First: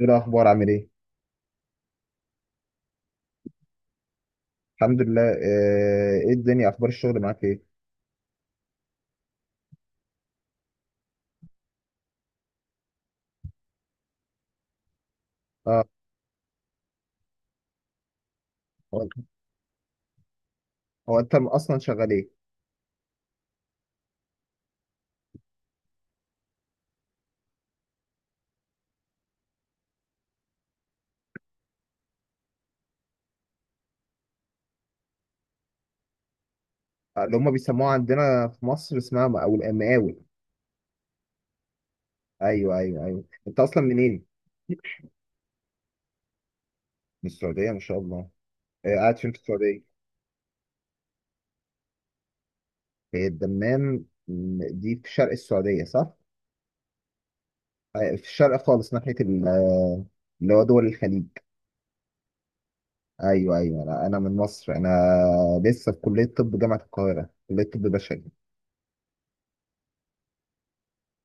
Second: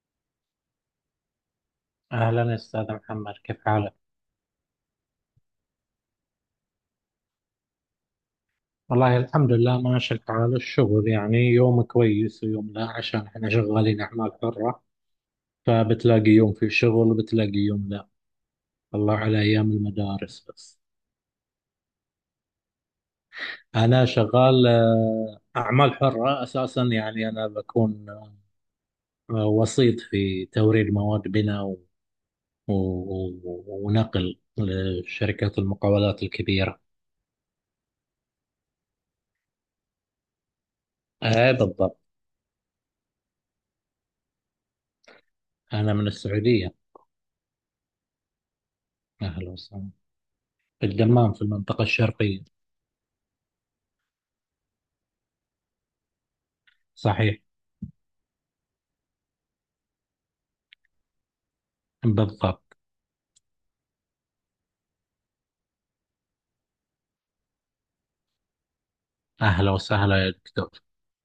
ايه الاخبار عامل ايه؟ أهلا أستاذ محمد، كيف حالك؟ الحمد لله، ايه الدنيا، اخبار الشغل معاك ايه؟ والله الحمد لله ماشي الحال. الشغل يعني يوم كويس ويوم لا، عشان احنا شغالين أعمال حرة، اه. فبتلاقي يوم في شغل وبتلاقي يوم لا. هو الله على أيام المدارس بس. هو انت اصلا شغال ايه؟ أنا شغال أعمال حرة أساسا. يعني أنا بكون وسيط في توريد مواد بناء ونقل لشركات المقاولات الكبيرة. اللي هم بيسموها عندنا في مصر اسمها مقاول مقاول. أي بالضبط. ايوه، ايوه، ايوه، انت اصلا منين؟ أنا من السعودية. من السعوديه، ما شاء الله. قاعد فين في أهلا السعوديه؟ وسهلا. في الدمام، في المنطقة الشرقية. هي الدمام، دي في شرق السعوديه صح؟ صحيح. في الشرق خالص ناحيه اللي هو دول الخليج. بالضبط. ايوه، ايوه، لا انا من مصر انا، لسه في كليه طب جامعه القاهره، كليه طب بشري. أهلا وسهلا يا دكتور.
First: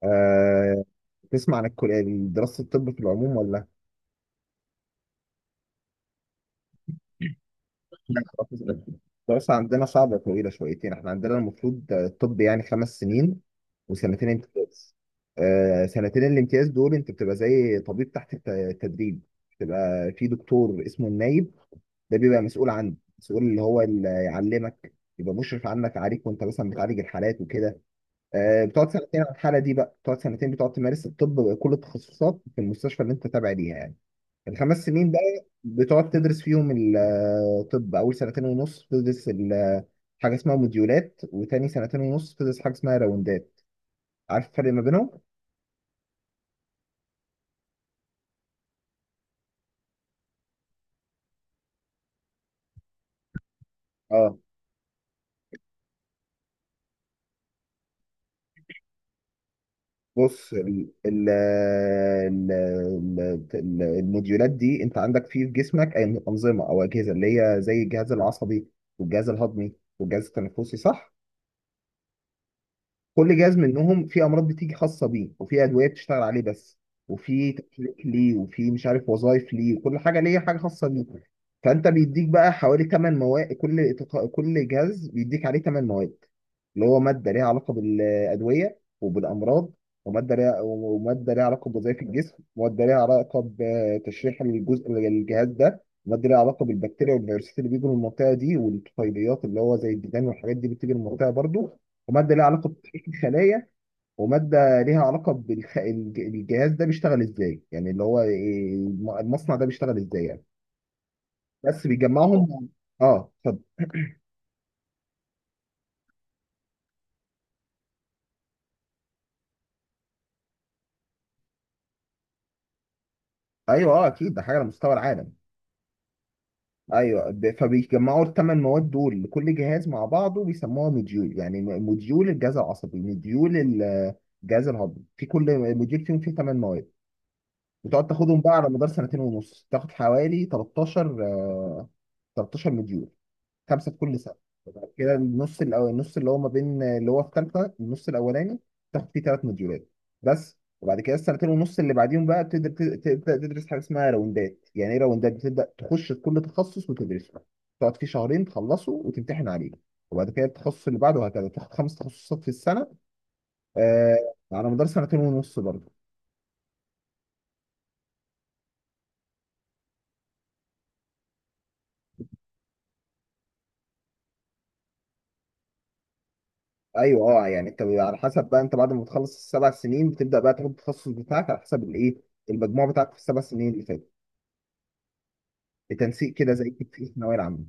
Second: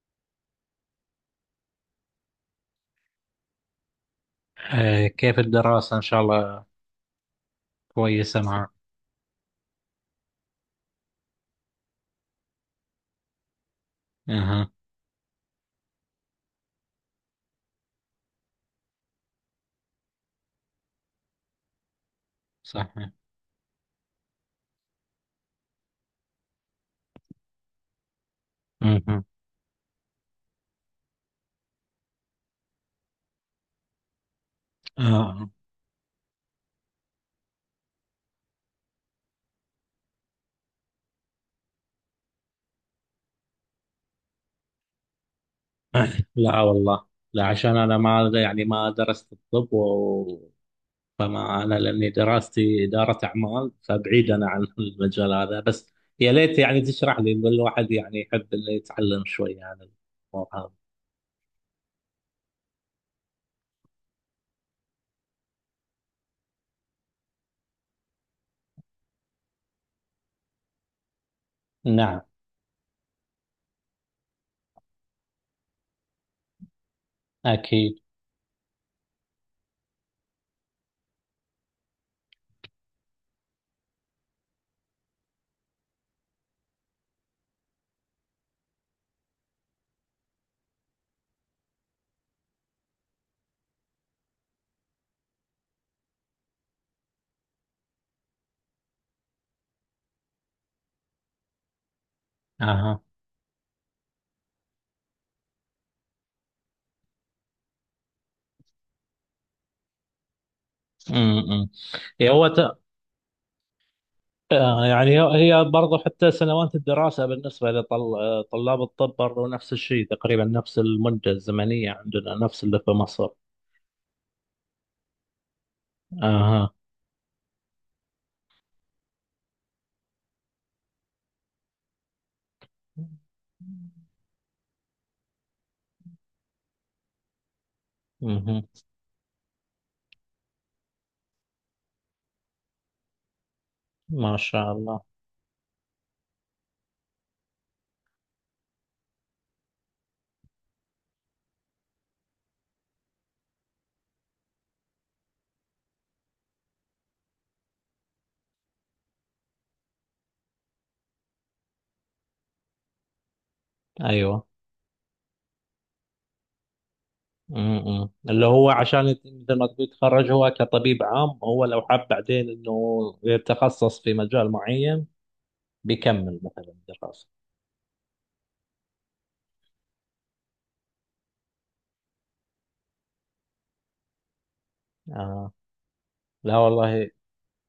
آه، تسمع عن الكلية دراسة الطب في العموم ولا؟ آه، كيف الدراسة؟ إن شاء الله كويسة معك. لا، الدراسة عندنا صعبة وطويلة شويتين، احنا عندنا المفروض الطب يعني 5 سنين وسنتين أها. امتياز. سنتين الامتياز دول انت بتبقى زي طبيب تحت التدريب، بتبقى في دكتور اسمه النايب، ده بيبقى مسؤول عنه، صحيح. مسؤول اللي هو اللي يعلمك، يبقى مشرف عنك عليك وانت مثلا بتعالج الحالات وكده. بتقعد سنتين أها. على الحالة دي بقى، بتقعد سنتين بتقعد تمارس الطب بكل التخصصات في المستشفى اللي انت تابع ليها يعني. الخمس سنين بقى آه. بتقعد تدرس فيهم الطب، اول سنتين ونص بتدرس حاجه اسمها موديولات، وتاني سنتين ونص بتدرس حاجه اسمها راوندات. عارف الفرق ما بينهم؟ لا والله. لا، عشان أنا ما يعني ما درست الطب و... فما أنا، لأني دراستي إدارة أعمال، فبعيد اه. أنا عن المجال هذا. بس يا ليت يعني تشرح لي. الواحد يعني يحب إنه يتعلم شوي عن الموضوع بص، هذا. الموديولات دي، انت عندك فيه في جسمك أي انظمه او اجهزه اللي هي زي الجهاز العصبي والجهاز الهضمي والجهاز التنفسي صح؟ نعم. كل جهاز منهم في امراض بتيجي خاصه بيه، وفي ادويه بتشتغل عليه بس، وفي تكليك أكيد. ليه، وفي مش عارف وظائف ليه، وكل حاجه ليه حاجه خاصه بيه. فانت بيديك بقى حوالي 8 مواد، كل جهاز بيديك عليه 8 مواد، اللي هو ماده ليها علاقه بالادويه وبالامراض، وماده ليها علاقه بوظائف الجسم، وماده ليها علاقه بتشريح الجزء الجهاز ده، وماده ليها علاقه بالبكتيريا والفيروسات اللي بيجوا من المنطقه دي، والطفيليات اللي هو زي الديدان والحاجات دي بتيجي من المنطقه برضو، وماده ليها علاقه أها. بتحقيق الخلايا، وماده ليها علاقه بالجهاز ده بيشتغل ازاي، يعني اللي هو المصنع ده بيشتغل ازاي يعني، أمم. أمم. بس إيه، بيجمعهم. اه اتفضل. آه، يعني هي برضو حتى سنوات الدراسة بالنسبة لطلاب الطب برضو نفس الشيء تقريبا، نفس المدة الزمنية عندنا نفس اللي في مصر. ايوه، اه اكيد ده حاجه على مستوى العالم. اها. ايوه، فبيجمعوا ال 8 مواد دول لكل جهاز مع بعضه بيسموها موديول، يعني موديول الجهاز العصبي، موديول الجهاز الهضمي، في كل موديول فيهم فيه 8 مواد. بتقعد تاخدهم بقى مهم. على مدار سنتين ونص، تاخد حوالي 13، 13 موديول، خمسه في كل سنه. ما شاء فبعد الله. كده النص الاول، النص اللي هو ما بين اللي هو في ثالثه، النص الاولاني تاخد فيه 3 مديولات بس. وبعد كده السنتين ونص اللي بعديهم بقى بتقدر تبدا تدرس حاجه اسمها راوندات. يعني ايه راوندات؟ بتبدا تخش في كل تخصص وتدرسه، تقعد فيه شهرين، تخلصه وتمتحن عليه، وبعد كده التخصص اللي بعده، وهكذا تاخد 5 تخصصات في السنه. آه. ايوه. على مدار سنتين ونص برضه. مم. اللي هو عشان مثل ما تقول يتخرج هو كطبيب عام، هو لو حاب بعدين انه يتخصص في مجال معين بيكمل مثلا الدراسة. ايوه، اه، يعني انت على حسب بقى، انت بعد ما تخلص السبع سنين بتبدا بقى تاخد التخصص بتاعك على حسب الايه، المجموع بتاعك في السبع سنين اللي فاتت، آه. بتنسيق كده، لا زي كده في والله. الثانويه العامه.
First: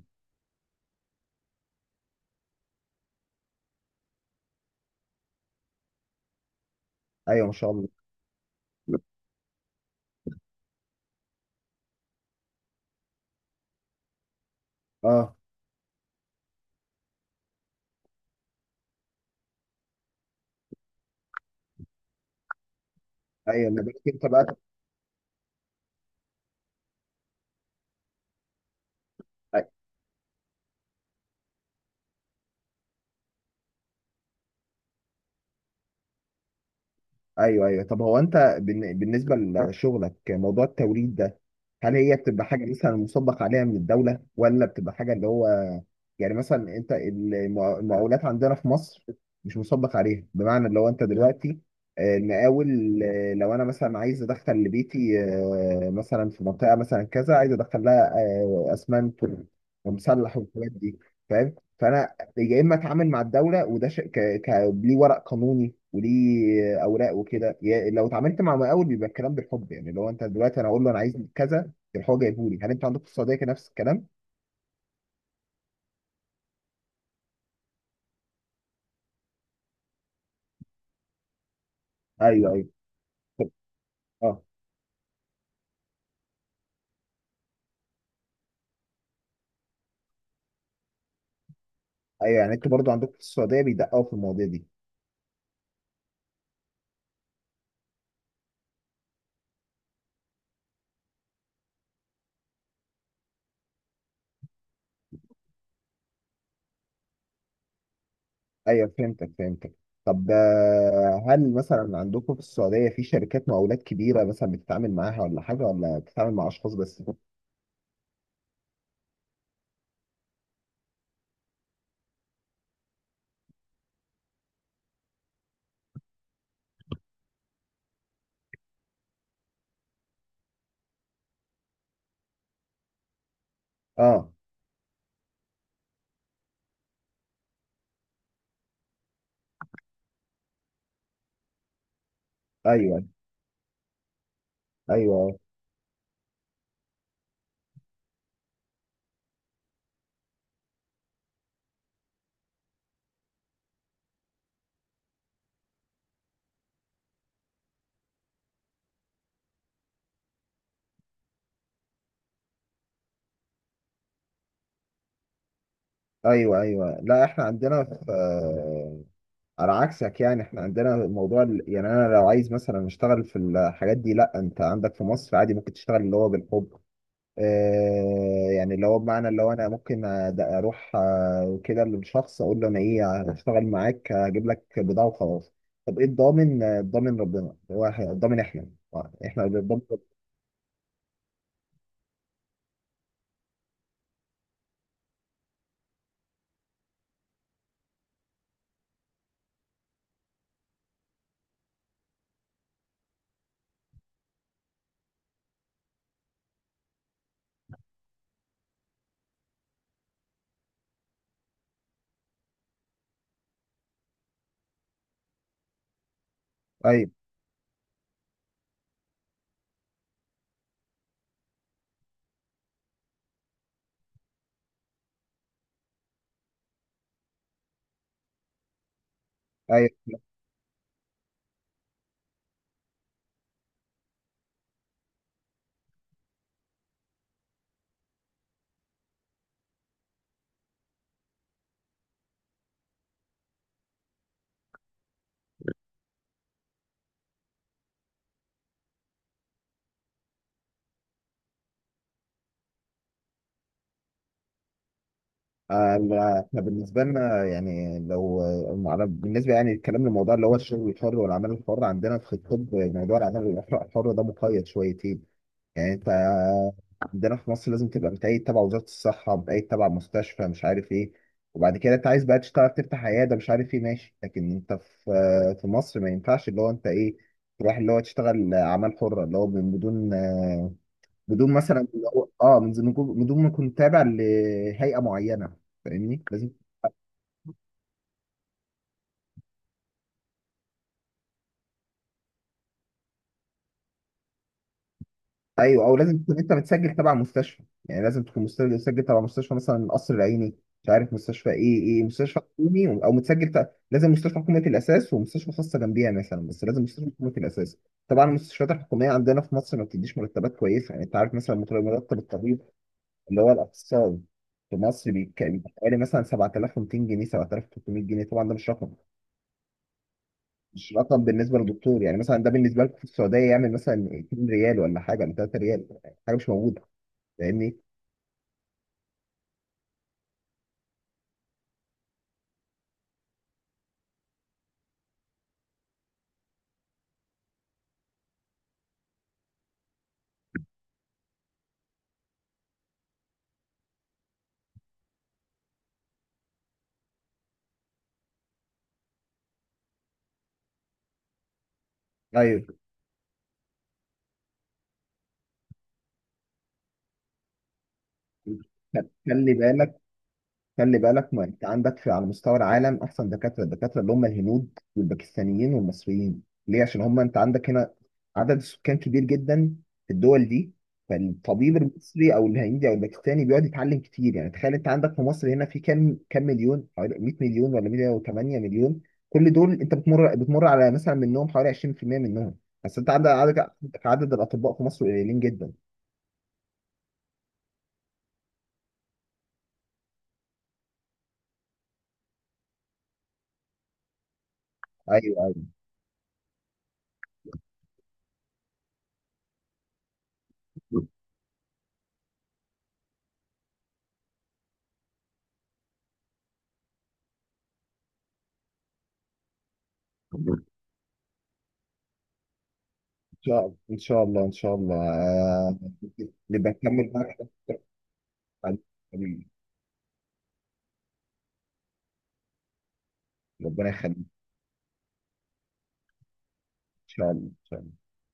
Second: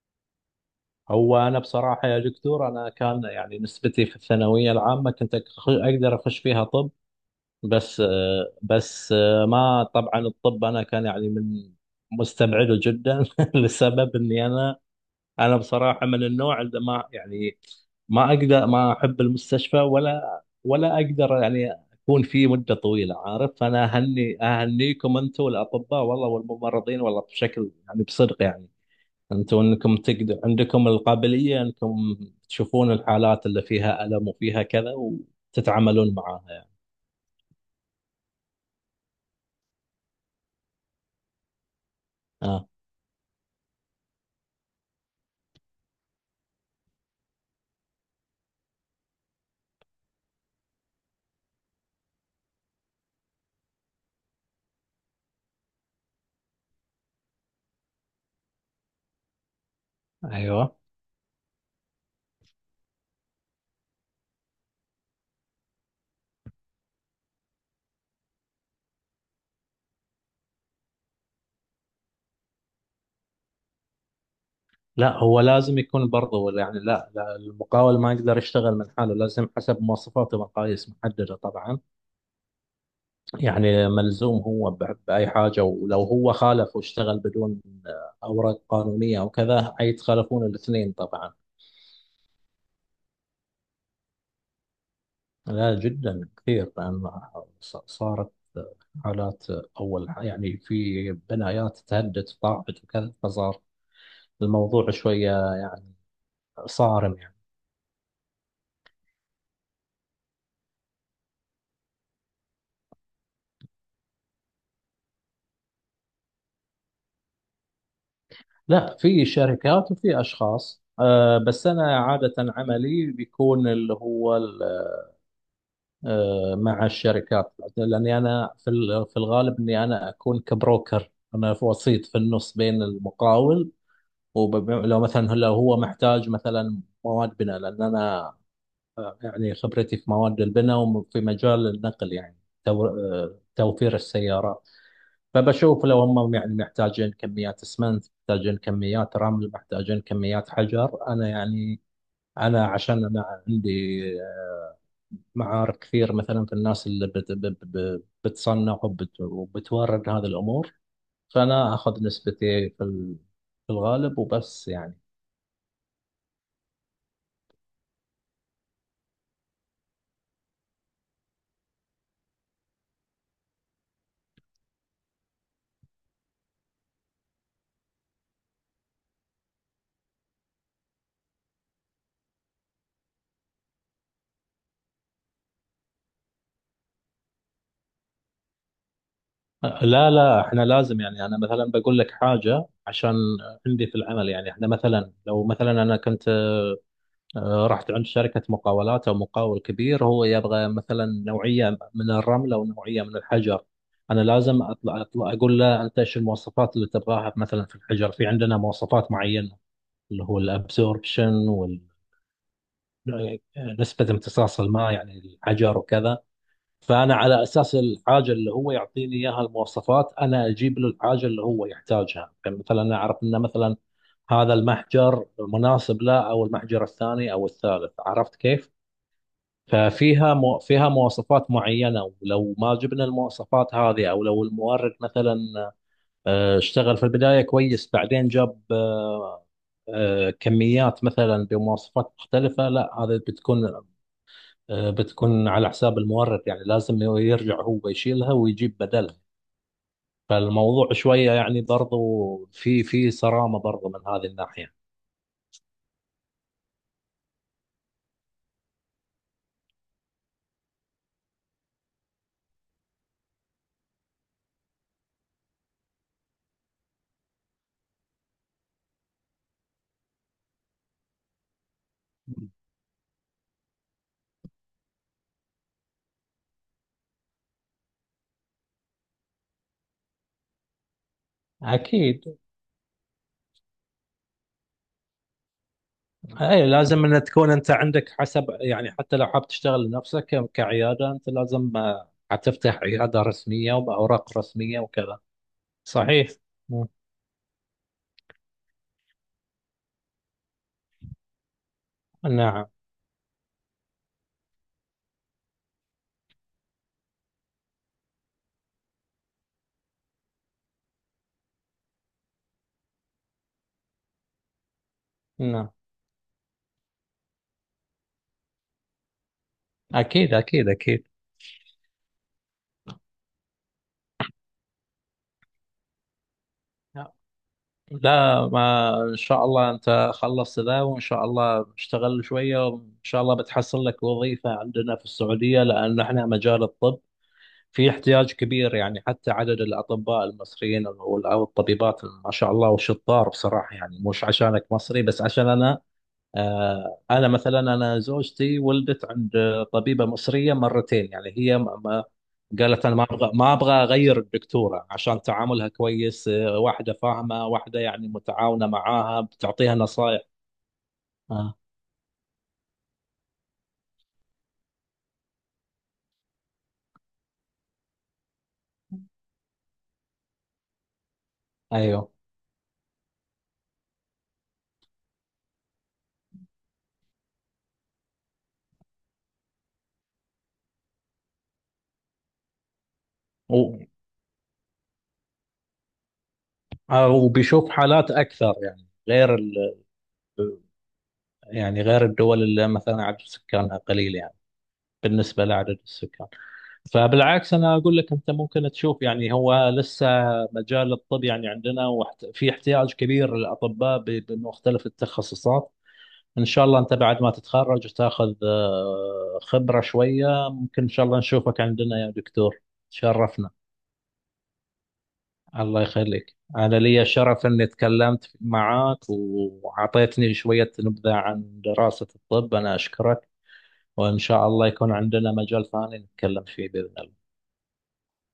هو انا بصراحة يا دكتور انا كان يعني نسبتي في الثانوية العامة كنت اقدر اخش فيها طب. ايوه ما شاء الله. بس ما طبعا الطب انا كان يعني من مستبعده جدا لسبب اني انا. اه. انا بصراحه من النوع اللي ما يعني ما اقدر، ما احب المستشفى، ولا ولا اقدر يعني اكون فيه مده طويله، عارف. ايوه اللي فانا بالك انت بقى. اهنيكم انتم الاطباء والله والممرضين والله بشكل يعني بصدق يعني. انتم انكم تقدر عندكم القابليه انكم تشوفون الحالات اللي فيها الم وفيها كذا وتتعاملون معاها يعني. ايوه، ايوه، طب هو انت بالنسبه لشغلك، موضوع التوريد ده هل هي بتبقى اه. حاجه مثلا مصدق عليها من الدوله، ولا بتبقى حاجه اللي هو، يعني مثلا انت المقاولات عندنا في مصر مش مصدق عليها، بمعنى اللي هو انت دلوقتي، المقاول، لو انا مثلا عايز ادخل لبيتي، مثلا في منطقه مثلا كذا عايز ادخل لها اسمنت ومسلح والحاجات ايوه. دي، فاهم؟ فانا يا اما اتعامل مع الدوله وده شيء ك... ليه ورق قانوني وليه اوراق وكده. يعني لو اتعاملت مع مقاول بيبقى الكلام بالحب يعني، لو انت دلوقتي انا اقول له انا عايز كذا يروح هو جايبه لي. هل انتوا عندكم في السعوديه كان نفس الكلام؟ لا، هو لازم يكون برضه يعني. لا، المقاول ما يقدر يشتغل من حاله، لازم حسب مواصفات ومقاييس محددة طبعا. ايوه، ايوه، طب. يعني اه، ملزوم هو بأي حاجة، ولو هو خالف واشتغل بدون أوراق قانونية أو كذا يتخالفون الاثنين طبعا. ايوه، يعني انتوا برضو عندكم في السعوديه بيدققوا في المواضيع دي. لا، جدا كثير. لأن صارت حالات. يعني في بنايات تهدد طاحت وكذا، فصار الموضوع شوية يعني صارم يعني. ايوه، فهمتك، فهمتك. طب هل مثلا عندكم في السعوديه في شركات مقاولات كبيره مثلا بتتعامل معاها ولا حاجه، ولا بتتعامل مع اشخاص بس؟ لا، في شركات وفي اشخاص، أه. بس انا عاده عملي بيكون اللي هو أه مع الشركات، لاني انا في في الغالب اني انا اكون كبروكر، انا في وسيط في النص بين المقاول. اه، ولو مثلا لو هو محتاج مثلا مواد بناء، لان انا آه، يعني خبرتي في مواد البناء وفي مجال النقل، يعني ايوه، توفير السيارات. ايوه، فبشوف لو هم يعني محتاجين كميات اسمنت، محتاجين كميات رمل، محتاجين كميات حجر، انا يعني انا عشان انا عندي معارف كثير مثلا في الناس اللي بتصنع وبتورد هذه الامور. فانا اخذ نسبتي في في الغالب وبس يعني. ايوه، ايوه. لا احنا عندنا في على عكسك، يعني احنا عندنا الموضوع يعني انا لو عايز مثلا اشتغل في الحاجات دي، لا انت عندك في مصر عادي ممكن تشتغل اللي هو بالحب، آه يعني اللي هو بمعنى اللي هو انا ممكن اروح، كده للشخص اقول له انا ايه، هشتغل معاك هجيب لك بضاعه وخلاص. طب ايه الضامن؟ الضامن ربنا. هو الضامن احنا، احنا اللي بنضمن لا، احنا لازم يعني. انا مثلا بقول لك حاجه، عشان عندي في العمل يعني احنا مثلا لو مثلا انا كنت آه، رحت عند شركة مقاولات أو مقاول كبير، هو يبغى مثلا نوعية من الرمل أو نوعية من الحجر. أنا لازم أطلع أقول له أنت إيش المواصفات اللي تبغاها. مثلا في الحجر في عندنا مواصفات معينة، اللي هو الأبسوربشن وال نسبة امتصاص الماء يعني الحجر وكذا. ايوه، فأنا على أساس الحاجة اللي هو يعطيني إياها المواصفات أنا أجيب له الحاجة اللي هو يحتاجها. يعني مثلا أنا أعرف أنه مثلا هذا المحجر مناسب له أو المحجر الثاني أو الثالث، عرفت كيف؟ ايوه. ففيها فيها مواصفات معينة، ولو ما جبنا المواصفات هذه، أو لو المورد مثلا اشتغل في البداية كويس بعدين جاب كميات مثلا بمواصفات مختلفة، لا هذا بتكون بتكون على حساب المورد، يعني لازم يرجع هو يشيلها ويجيب بدلها. فالموضوع شوية يعني برضو في في صرامة برضو من هذه الناحية. لا، احنا بالنسبه لنا يعني لو بالنسبه يعني الكلام للموضوع اللي هو الشغل الحر والعمل الحر، عندنا في الطب موضوع العمل الحر الحر ده مقيد شويتين. يعني انت عندنا في مصر لازم تبقى متأيد تبع وزاره الصحه، متأيد تبع مستشفى مش عارف ايه، وبعد كده انت عايز بقى تشتغل تفتح عياده مش عارف ايه، ماشي. لكن انت في مصر ما ينفعش، اللي هو انت ايه، تروح اللي هو تشتغل اعمال حره اللي هو من بدون، أكيد. بدون ما تكون تابع لهيئه معينه، فاهمني؟ لازم. اي، لازم ان تكون انت عندك حسب يعني. حتى لو حاب تشتغل لنفسك كعياده، انت لازم حتفتح عياده رسميه وباوراق رسميه وكذا. ايوه، او لازم صحيح. تكون انت مم. متسجل تبع مستشفى، يعني لازم تكون متسجل تبع مستشفى مثلا القصر العيني، مش عارف مستشفى ايه، ايه مستشفى نعم. حكومي او لازم مستشفى حكومه الاساس، ومستشفى خاصه جنبيها مثلا، بس لازم مستشفى حكومه الاساس. طبعا المستشفيات الحكوميه عندنا في مصر ما بتديش مرتبات كويسه. يعني انت عارف مثلا مرتب الطبيب اللي هو الاخصائي في مصر بيبقى نعم. حوالي مثلا 7200 جنيه، 7300 جنيه، طبعا ده مش رقم، اكيد اكيد مش اكيد. رقم بالنسبه للدكتور. يعني مثلا ده بالنسبه لكم في السعوديه يعمل مثلا 2 ريال ولا حاجه، ولا 3 ريال، حاجه مش موجوده، فاهمني؟ لا، ما ان شاء الله انت خلصت ذا وان شاء الله اشتغل شويه وان شاء الله بتحصل لك وظيفه عندنا في السعوديه، لان احنا مجال الطب في احتياج كبير. يعني حتى عدد الأطباء المصريين أو أو الطبيبات ما شاء الله والشطار بصراحة. يعني مش عشانك مصري، بس عشان أنا آه، أنا مثلا أنا زوجتي ولدت عند طبيبة مصرية مرتين، يعني هي طيب. قالت أنا ما أبغى، ما أبغى أغير الدكتورة، عشان تعاملها كويس، واحدة فاهمة، واحدة يعني متعاونة معاها، خلي بتعطيها بالك، نصايح. خلي بالك، ما آه. انت عندك في على مستوى العالم احسن دكاتره الدكاتره اللي هم الهنود والباكستانيين والمصريين، ليه؟ عشان هم انت عندك هنا عدد السكان كبير جدا في الدول دي، فالطبيب أيوه. المصري او الهندي او الباكستاني بيقعد يتعلم كتير، يعني تخيل، انت عندك في مصر هنا في كام مليون؟ حوالي 100 مليون ولا 108 مليون، كل دول انت بتمر على مثلا منهم حوالي 20% منهم بس. انت عندك عدد و- عدد الاطباء في مصر قليلين جدا. آه، وبيشوف حالات أكثر يعني، غير يعني غير الدول اللي مثلا عدد سكانها قليل يعني بالنسبة ايوه، لعدد السكان. فبالعكس أنا أقول لك أنت ممكن تشوف يعني، هو لسه مجال ايوه. الطب يعني عندنا في احتياج كبير للأطباء بمختلف التخصصات. إن شاء الله أنت بعد ما تتخرج وتاخذ خبرة شوية ممكن إن شاء الله نشوفك عندنا يا دكتور. تشرفنا. شاء الله، ان شاء الله، ان شاء الله، الله يخليك، نبقى أنا لي نكمل بقى شرف حديث أني تكلمت عن- معك وأعطيتني شوية نبذة عن دراسة الطب. أنا أشكرك، ربنا يخليك، وإن ان شاء الله يكون عندنا مجال ثاني نتكلم فيه بإذن الله. شاء الله، إن شاء الله.